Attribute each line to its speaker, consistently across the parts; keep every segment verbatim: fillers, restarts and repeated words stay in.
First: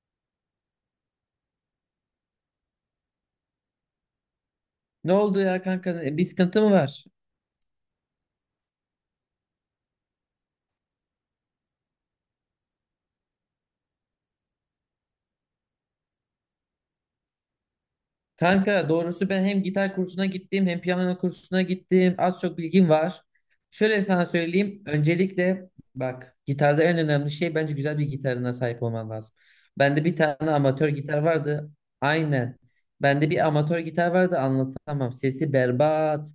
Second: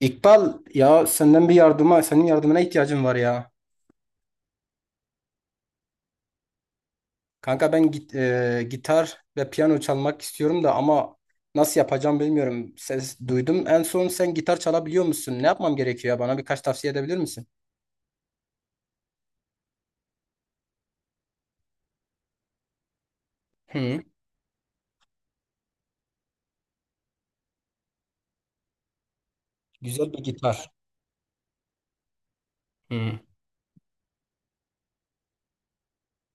Speaker 1: İkbal ya senden bir yardıma, senin yardımına ihtiyacım var ya.
Speaker 2: Ne oldu ya kanka? E, Bir sıkıntı mı var?
Speaker 1: Kanka ben git, e, gitar ve piyano çalmak istiyorum da ama nasıl yapacağım bilmiyorum. Ses duydum. En son sen gitar çalabiliyor musun? Ne yapmam gerekiyor ya? Bana birkaç tavsiye edebilir misin?
Speaker 2: Kanka doğrusu ben hem gitar kursuna gittim hem piyano kursuna gittim. Az çok bilgim var.
Speaker 1: Hı.
Speaker 2: Şöyle sana söyleyeyim. Öncelikle bak gitarda en önemli şey bence güzel bir gitarına sahip olman lazım. Bende
Speaker 1: Güzel
Speaker 2: bir
Speaker 1: bir
Speaker 2: tane
Speaker 1: gitar.
Speaker 2: amatör gitar vardı. Aynen.
Speaker 1: Hı,
Speaker 2: Bende bir amatör gitar vardı, anlatamam. Sesi berbat.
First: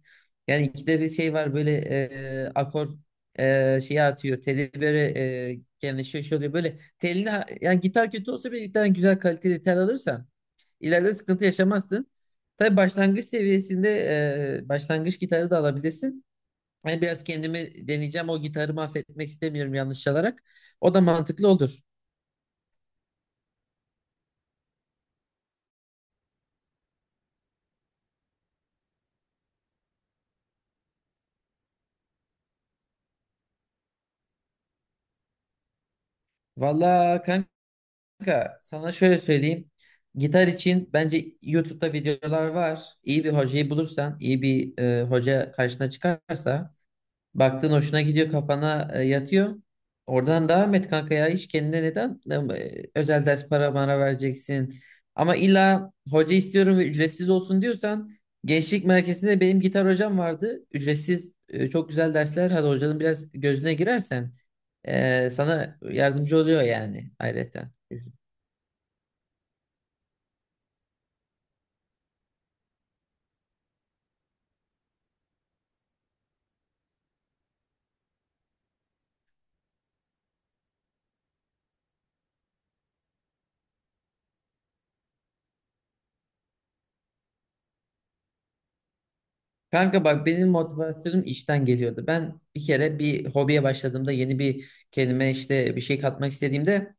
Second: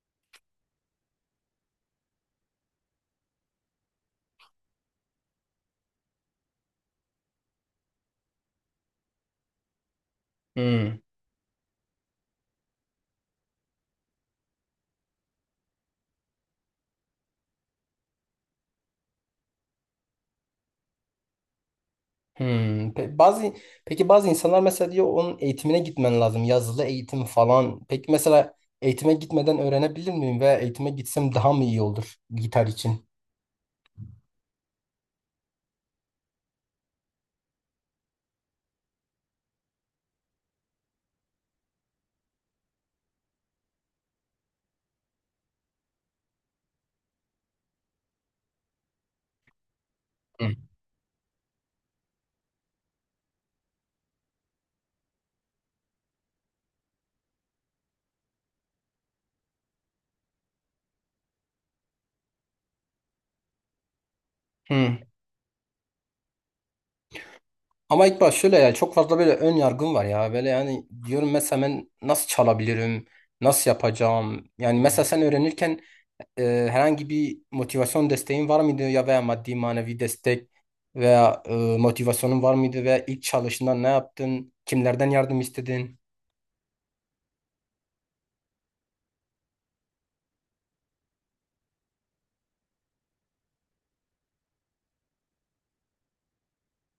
Speaker 2: Yani ikide bir şey var, böyle e, akor e, şeyi atıyor. Teli böyle e, genleşiyor, şey oluyor. Böyle telini, yani gitar kötü olsa bile bir tane güzel kaliteli tel alırsan
Speaker 1: hı,
Speaker 2: İleride sıkıntı yaşamazsın. Tabii başlangıç seviyesinde e, başlangıç gitarı da alabilirsin. Ben biraz kendimi deneyeceğim. O gitarı mahvetmek istemiyorum yanlış çalarak. O da mantıklı olur.
Speaker 1: hı. Pe- bazı Peki bazı insanlar mesela diyor onun eğitimine gitmen lazım. Yazılı eğitim falan. Peki mesela eğitime gitmeden öğrenebilir miyim ve eğitime gitsem daha mı iyi olur gitar için?
Speaker 2: Valla kanka, sana şöyle söyleyeyim. Gitar için bence YouTube'da videolar var. İyi bir hocayı bulursan, iyi bir e, hoca karşına çıkarsa, baktın hoşuna gidiyor, kafana e, yatıyor.
Speaker 1: Hı.
Speaker 2: Oradan devam et kanka, ya hiç kendine neden e, özel ders para bana vereceksin. Ama illa hoca istiyorum ve ücretsiz olsun diyorsan, gençlik merkezinde benim gitar hocam vardı. Ücretsiz, e, çok güzel dersler. Hadi hocanın biraz gözüne girersen
Speaker 1: Hı.
Speaker 2: e, sana yardımcı oluyor yani ayrıca.
Speaker 1: Ama ilk baş şöyle ya çok fazla böyle ön yargım var ya. Böyle yani diyorum mesela ben nasıl çalabilirim? Nasıl yapacağım? Yani mesela sen öğrenirken e, herhangi bir motivasyon desteğin var mıydı ya veya maddi manevi destek veya e, motivasyonun var mıydı veya ilk çalışında ne yaptın? Kimlerden yardım istedin?
Speaker 2: Kanka bak, benim motivasyonum işten geliyordu. Ben bir kere bir hobiye başladığımda, yeni bir kendime işte bir şey katmak istediğimde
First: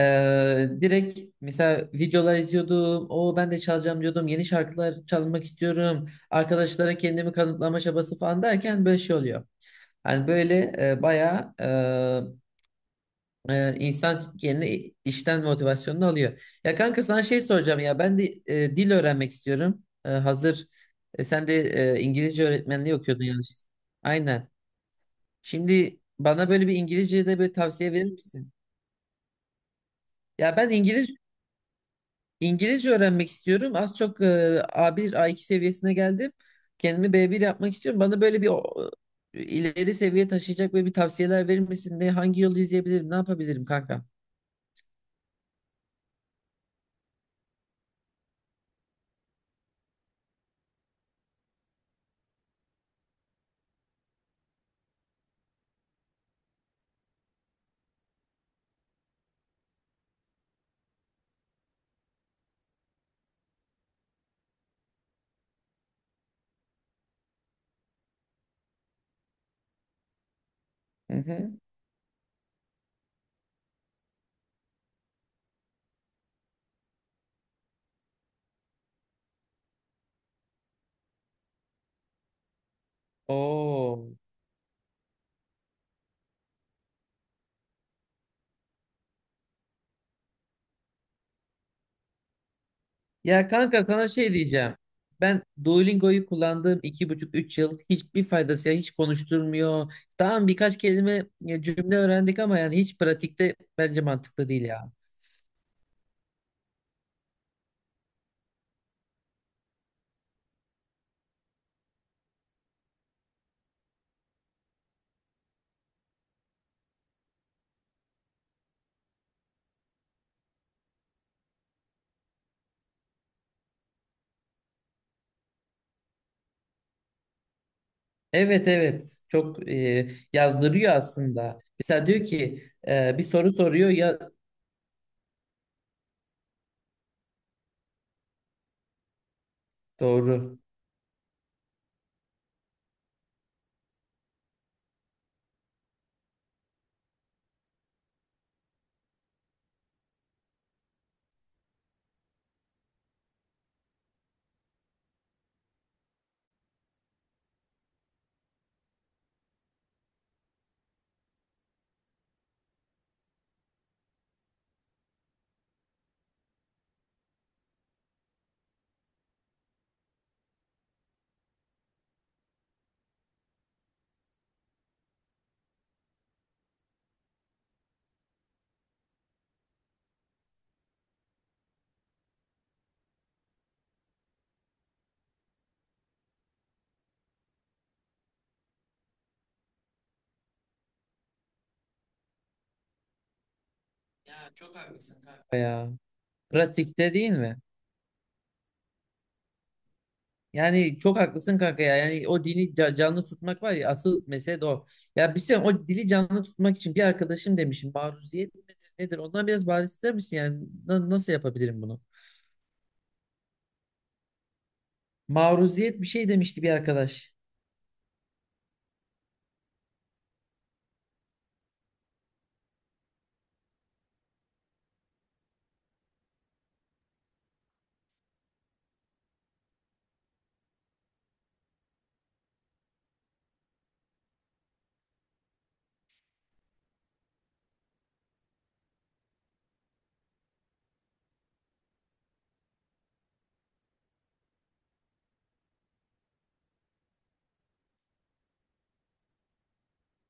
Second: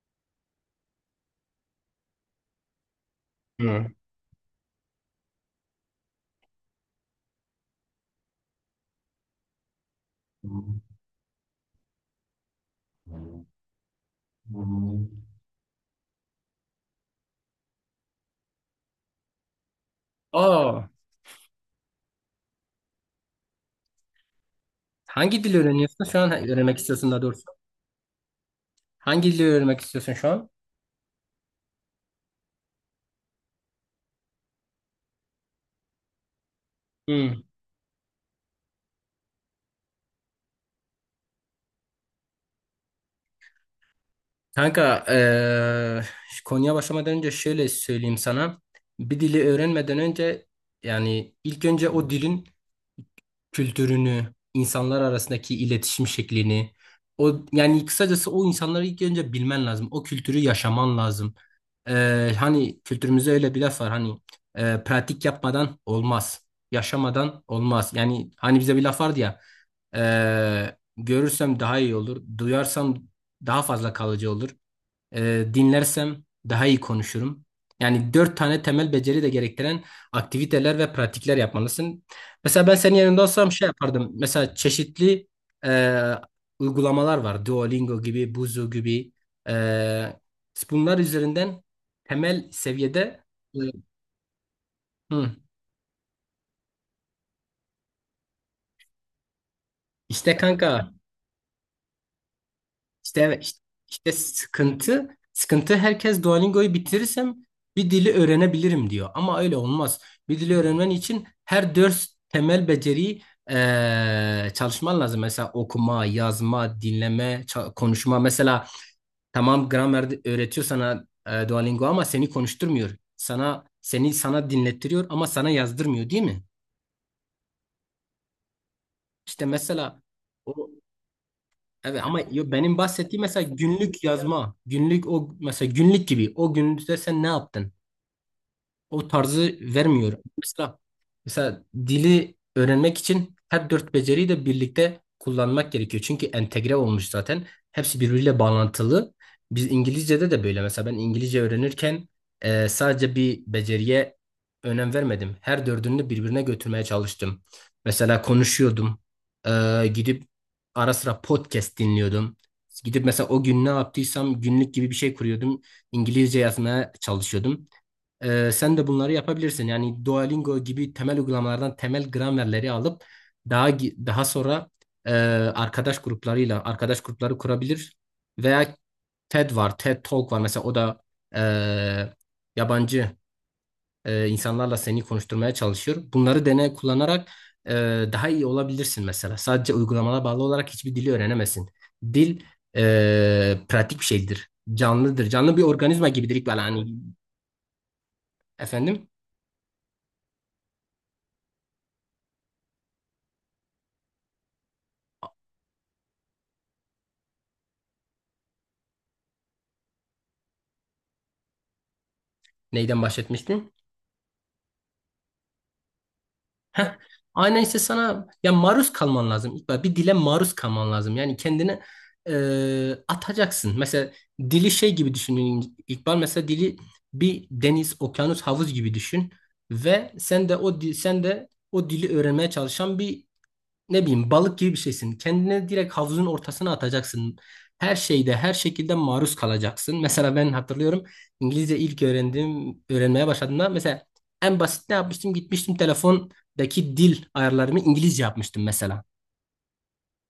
Speaker 2: Ee, direkt mesela videolar izliyordum. O ben de
Speaker 1: Hı.
Speaker 2: çalacağım diyordum. Yeni şarkılar çalmak istiyorum. Arkadaşlara kendimi kanıtlama çabası falan derken böyle şey oluyor. Hani böyle e, bayağı e, e, insan kendi işten motivasyonunu alıyor. Ya kanka, sana şey soracağım ya, ben de e, dil öğrenmek istiyorum. E, hazır
Speaker 1: Aa,
Speaker 2: e, sen de e, İngilizce öğretmenliği okuyordun yanlış. Aynen.
Speaker 1: hangi dili
Speaker 2: Şimdi
Speaker 1: öğreniyorsun şu an?
Speaker 2: bana böyle bir
Speaker 1: Öğrenmek istiyorsun daha
Speaker 2: İngilizce de
Speaker 1: doğrusu.
Speaker 2: böyle tavsiye verir misin?
Speaker 1: Hangi dili öğrenmek istiyorsun şu an?
Speaker 2: Ya ben İngilizce İngilizce öğrenmek istiyorum. Az çok e, A bir, A iki seviyesine geldim. Kendimi B bir
Speaker 1: Hı.
Speaker 2: yapmak istiyorum. Bana böyle bir o- e, ileri seviye taşıyacak böyle bir tavsiyeler verir misin? Ne, hangi yolu izleyebilirim? Ne yapabilirim kanka?
Speaker 1: Kanka, eee, konuya başlamadan önce şöyle söyleyeyim sana. Bir dili öğrenmeden önce yani ilk önce o dilin kültürünü, insanlar arasındaki iletişim şeklini, o yani kısacası o insanları ilk önce bilmen lazım. O kültürü yaşaman lazım. Eee, hani kültürümüzde öyle bir laf var hani eee, pratik yapmadan olmaz, yaşamadan olmaz. Yani hani bize bir laf vardı ya eee,
Speaker 2: Hı hı.
Speaker 1: görürsem daha iyi olur, duyarsam daha fazla kalıcı olur, e, dinlersem daha iyi konuşurum. Yani dört tane temel beceri de gerektiren aktiviteler ve pratikler yapmalısın. Mesela ben senin yanında olsam şey yapardım.
Speaker 2: Oo.
Speaker 1: Mesela çeşitli e, uygulamalar var. Duolingo gibi, Buzu gibi. E, Bunlar üzerinden temel seviyede
Speaker 2: Ya
Speaker 1: e,
Speaker 2: kanka, sana şey diyeceğim.
Speaker 1: hı.
Speaker 2: Ben Duolingo'yu kullandığım iki buçuk üç yıl hiçbir faydası, ya hiç konuşturmuyor.
Speaker 1: İşte
Speaker 2: Tamam, birkaç
Speaker 1: kanka,
Speaker 2: kelime ya cümle öğrendik ama yani hiç
Speaker 1: İşte evet
Speaker 2: pratikte
Speaker 1: işte,
Speaker 2: bence
Speaker 1: işte
Speaker 2: mantıklı değil ya.
Speaker 1: sıkıntı sıkıntı herkes Duolingo'yu bitirirsem bir dili öğrenebilirim diyor. Ama öyle olmaz. Bir dili öğrenmen için her dört temel beceriyi eee, çalışman lazım. Mesela okuma, yazma, dinleme, ça- konuşma. Mesela tamam gramer de- öğretiyor sana, eee, Duolingo ama seni konuşturmuyor. Sana seni sana dinlettiriyor ama sana yazdırmıyor değil mi?
Speaker 2: Evet, evet,
Speaker 1: İşte
Speaker 2: çok
Speaker 1: mesela
Speaker 2: e,
Speaker 1: o.
Speaker 2: yazdırıyor aslında.
Speaker 1: Evet
Speaker 2: Mesela
Speaker 1: ama
Speaker 2: diyor
Speaker 1: yo-
Speaker 2: ki
Speaker 1: benim
Speaker 2: e,
Speaker 1: bahsettiğim
Speaker 2: bir
Speaker 1: mesela
Speaker 2: soru soruyor
Speaker 1: günlük
Speaker 2: ya,
Speaker 1: yazma. Günlük o mesela günlük gibi. O günlükte sen ne yaptın? O tarzı vermiyor.
Speaker 2: doğru.
Speaker 1: Mesela, mesela dili öğrenmek için her dört beceriyi de birlikte kullanmak gerekiyor. Çünkü entegre olmuş zaten. Hepsi birbiriyle bağlantılı. Biz İngilizce'de de böyle. Mesela ben İngilizce öğrenirken e, sadece bir beceriye önem vermedim. Her dördünü birbirine götürmeye çalıştım. Mesela konuşuyordum. E, gidip ara sıra podcast dinliyordum. Gidip mesela o gün ne yaptıysam günlük gibi bir şey kuruyordum. İngilizce yazmaya çalışıyordum. Ee, sen de bunları yapabilirsin. Yani Duolingo gibi temel uygulamalardan temel gramerleri alıp daha gi- daha sonra e, arkadaş gruplarıyla arkadaş grupları kurabilir. Veya TED var, TED Talk var. Mesela o da e, yabancı e, insanlarla seni konuşturmaya çalışıyor. Bunları deney kullanarak e, daha iyi olabilirsin mesela. Sadece uygulamana bağlı olarak hiçbir dili öğrenemezsin. Dil e, pratik bir
Speaker 2: Ya
Speaker 1: şeydir.
Speaker 2: çok haklısın
Speaker 1: Canlıdır. Canlı
Speaker 2: kanka
Speaker 1: bir
Speaker 2: ya.
Speaker 1: organizma gibidir, İkbal. Hani
Speaker 2: Pratikte değil mi?
Speaker 1: efendim,
Speaker 2: Yani çok haklısın kanka ya. Yani o dili ca- canlı tutmak var ya, asıl mesele de o. Ya bir şey, o dili canlı tutmak için bir arkadaşım demişim, maruziyet nedir, nedir? Ondan biraz bahseder misin yani? Na- nasıl yapabilirim bunu?
Speaker 1: neyden bahsetmiştim?
Speaker 2: Maruziyet bir şey demişti bir
Speaker 1: Heh,
Speaker 2: arkadaş.
Speaker 1: aynen işte sana ya, maruz kalman lazım. İlk bir dile maruz kalman lazım. Yani kendini e, atacaksın. Mesela dili şey gibi düşünün, İkbal. Mesela dili bir deniz, okyanus, havuz gibi düşün ve sen de o di- sen de o dili öğrenmeye çalışan bir, ne bileyim, balık gibi bir şeysin. Kendine direkt havuzun ortasına atacaksın. Her şeyde, her şekilde maruz kalacaksın. Mesela ben hatırlıyorum, İngilizce ilk öğrendiğim, öğrenmeye başladığımda mesela en basit ne yapmıştım? Gitmiştim, telefondaki dil ayarlarımı İngilizce yapmıştım mesela.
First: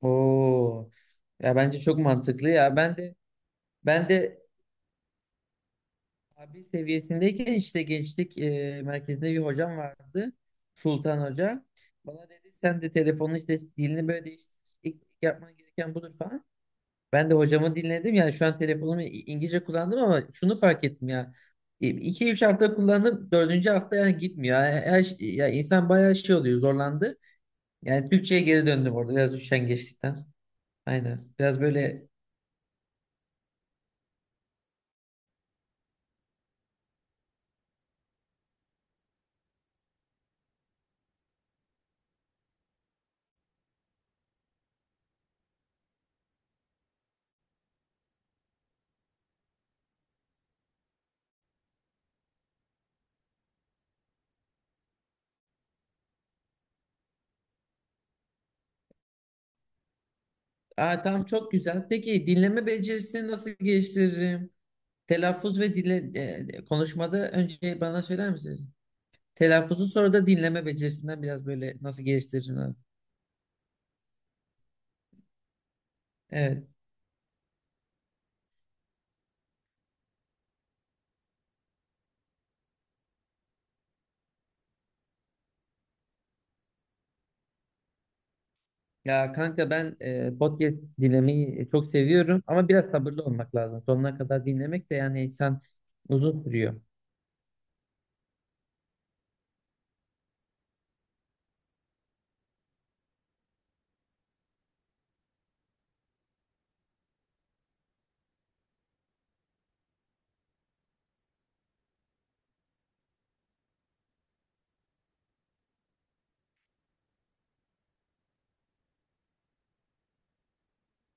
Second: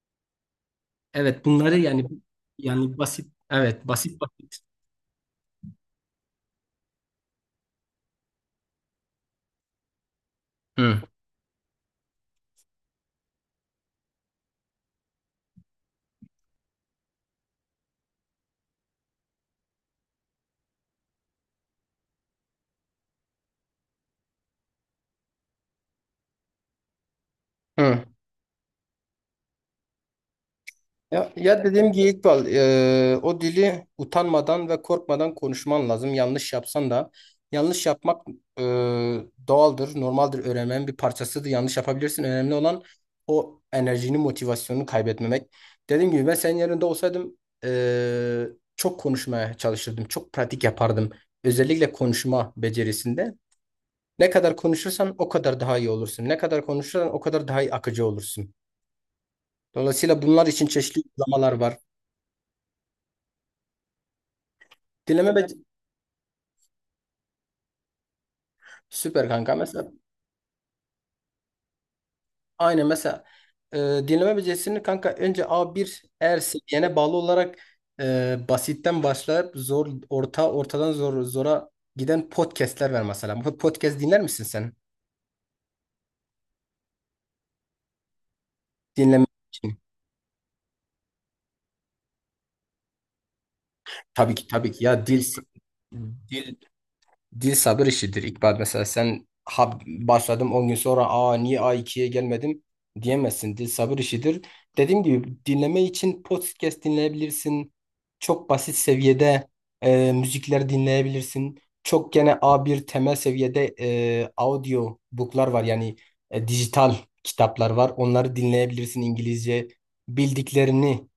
Speaker 2: Oo.
Speaker 1: Evet,
Speaker 2: Ya
Speaker 1: bunları
Speaker 2: bence çok
Speaker 1: yani
Speaker 2: mantıklı ya. Ben
Speaker 1: yani
Speaker 2: de
Speaker 1: basit, evet,
Speaker 2: ben
Speaker 1: basit
Speaker 2: de
Speaker 1: basit.
Speaker 2: abi seviyesindeyken işte gençlik e, merkezinde bir hocam vardı.
Speaker 1: Hı.
Speaker 2: Sultan Hoca. Bana dedi sen de telefonun işte dilini böyle değiştir. İlk ilk yapman gereken budur falan. Ben de hocamı dinledim. Yani şu an telefonumu İ- İngilizce kullandım ama şunu fark ettim ya. İki üç hafta kullandım. Dördüncü hafta yani gitmiyor. Yani her, şey- ya insan bayağı şey oluyor, zorlandı.
Speaker 1: Hı.
Speaker 2: Yani Türkçe'ye geri döndüm orada biraz üşengeçlikten. Aynen.
Speaker 1: Ya,
Speaker 2: Biraz
Speaker 1: ya dediğim
Speaker 2: böyle.
Speaker 1: gibi İkbal, e, o dili utanmadan ve korkmadan konuşman lazım. Yanlış yapsan da yanlış yapmak e, doğaldır, normaldir, öğrenmenin bir parçasıdır. Yanlış yapabilirsin. Önemli olan o enerjini, motivasyonunu kaybetmemek. Dediğim gibi ben senin yerinde olsaydım e, çok konuşmaya çalışırdım, çok pratik yapardım. Özellikle konuşma becerisinde. Ne kadar konuşursan o kadar daha iyi olursun. Ne kadar konuşursan o kadar daha iyi akıcı olursun. Dolayısıyla bunlar için çeşitli
Speaker 2: Aa, tamam,
Speaker 1: uygulamalar
Speaker 2: çok
Speaker 1: var.
Speaker 2: güzel. Peki dinleme becerisini nasıl geliştiririm?
Speaker 1: Dileme, be-
Speaker 2: Telaffuz ve dinle, e, e, konuşmada önce bana söyler misiniz?
Speaker 1: Süper kanka. Mesela
Speaker 2: Telaffuzu sonra da dinleme becerisinden biraz böyle nasıl geliştiririm?
Speaker 1: aynı mesela, e, dinleme becerisini kanka, önce A bir, eğer
Speaker 2: Evet.
Speaker 1: seviyene bağlı olarak, e, basitten başlayıp zor orta, ortadan zor, zora giden podcastler var mesela. Bu podcast dinler misin sen? Dinleme
Speaker 2: Ya kanka,
Speaker 1: için.
Speaker 2: ben e, podcast dinlemeyi e, çok seviyorum ama biraz sabırlı olmak lazım. Sonuna
Speaker 1: Tabii ki
Speaker 2: kadar
Speaker 1: tabii ki
Speaker 2: dinlemek de,
Speaker 1: ya, dil
Speaker 2: yani insan uzun
Speaker 1: dil
Speaker 2: sürüyor.
Speaker 1: Dil sabır işidir, İkbal. Mesela sen ha, başladım on gün sonra, aa niye a ikiye gelmedim diyemezsin. Dil sabır işidir. Dediğim gibi dinleme için podcast dinleyebilirsin. Çok basit seviyede e, müzikler dinleyebilirsin. Çok gene a bir temel seviyede e, audio book'lar var. Yani e, dijital kitaplar var. Onları dinleyebilirsin İngilizce. Bildiklerini,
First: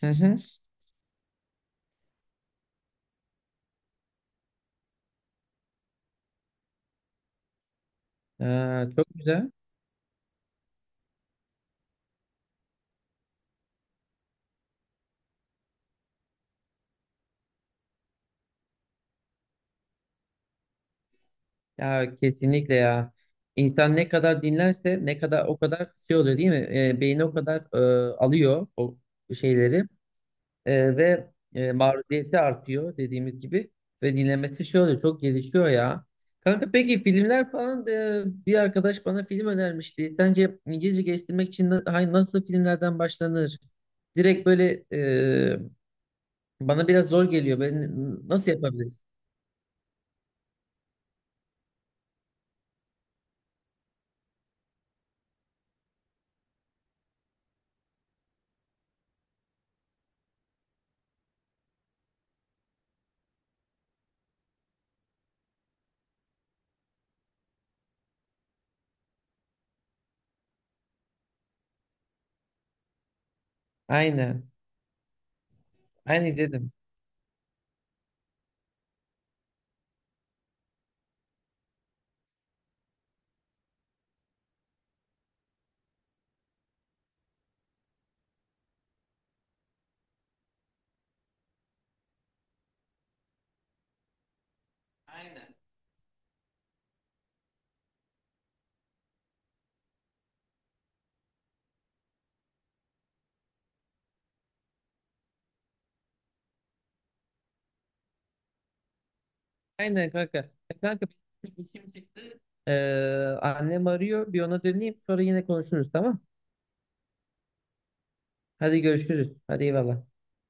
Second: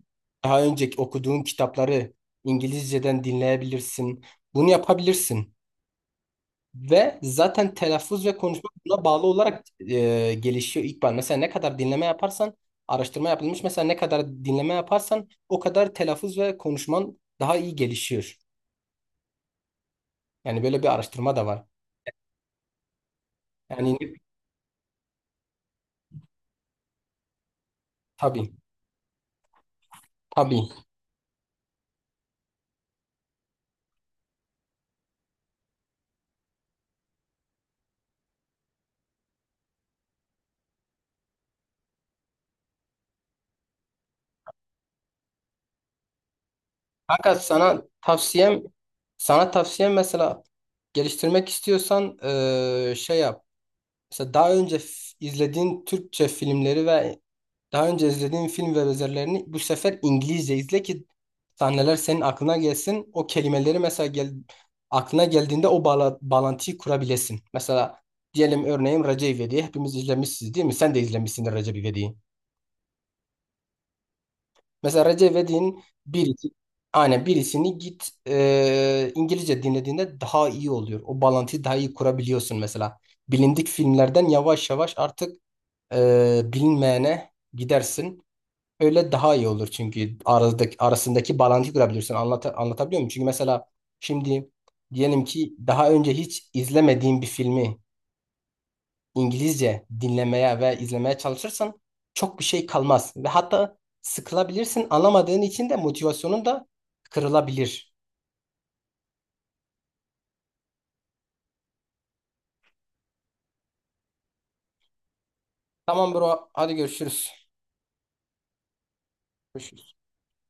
Speaker 2: Hı hı.
Speaker 1: daha önce okuduğun kitapları İngilizceden dinleyebilirsin. Bunu yapabilirsin. Ve zaten telaffuz ve konuşma
Speaker 2: Aa,
Speaker 1: buna
Speaker 2: çok
Speaker 1: bağlı
Speaker 2: güzel.
Speaker 1: olarak e, gelişiyor, İkbal. Mesela ne kadar dinleme yaparsan, araştırma yapılmış, mesela ne kadar dinleme yaparsan o kadar telaffuz ve konuşman daha iyi gelişiyor. Yani böyle bir araştırma da var.
Speaker 2: Ya kesinlikle ya. İnsan
Speaker 1: Yani
Speaker 2: ne kadar dinlerse, ne kadar o kadar şey oluyor değil mi? E, beyni o kadar e,
Speaker 1: tabii,
Speaker 2: alıyor o şeyleri.
Speaker 1: tabii.
Speaker 2: Ee, ve e, maruziyeti artıyor dediğimiz gibi ve dinlemesi şey oluyor, çok gelişiyor ya. Kanka peki filmler falan, e, bir arkadaş bana film önermişti. Sence İngilizce geliştirmek için na- hay- nasıl filmlerden başlanır? Direkt böyle e, bana biraz zor
Speaker 1: Fakat
Speaker 2: geliyor.
Speaker 1: sana
Speaker 2: Ben n- nasıl
Speaker 1: tavsiyem,
Speaker 2: yapabiliriz?
Speaker 1: sana tavsiyem mesela, geliştirmek istiyorsan e, şey yap. Mesela daha önce f- izlediğin Türkçe filmleri ve daha önce izlediğin film ve benzerlerini bu sefer İngilizce izle ki sahneler senin aklına gelsin. O kelimeleri mesela gel, aklına geldiğinde o bağla- bağlantıyı kurabilesin. Mesela diyelim, örneğin Recep İvedik'i hepimiz izlemişsiniz değil mi? Sen de izlemişsindir Recep İvedik'i.
Speaker 2: Aynen.
Speaker 1: Mesela Recep İvedik'in
Speaker 2: Aynen
Speaker 1: birisi,
Speaker 2: izledim.
Speaker 1: aynen birisini git e, İngilizce dinlediğinde daha iyi oluyor. O bağlantıyı daha iyi kurabiliyorsun mesela. Bilindik filmlerden yavaş yavaş artık e, bilinmeyene gidersin. Öyle daha iyi olur çünkü aradaki, arasındaki bağlantıyı kurabilirsin. Anlata, anlatabiliyor muyum? Çünkü mesela şimdi, diyelim
Speaker 2: Aynen.
Speaker 1: ki, daha önce hiç izlemediğin bir filmi İngilizce dinlemeye ve izlemeye çalışırsan çok bir şey kalmaz. Ve hatta sıkılabilirsin. Anlamadığın için de motivasyonun da kırılabilir.
Speaker 2: Aynen kanka. E, Kanka, benim işim çıktı. Ee, annem arıyor. Bir ona döneyim, sonra yine konuşuruz,
Speaker 1: Tamam
Speaker 2: tamam.
Speaker 1: bro, hadi görüşürüz.
Speaker 2: Hadi görüşürüz. Hadi
Speaker 1: Görüşürüz.
Speaker 2: eyvallah.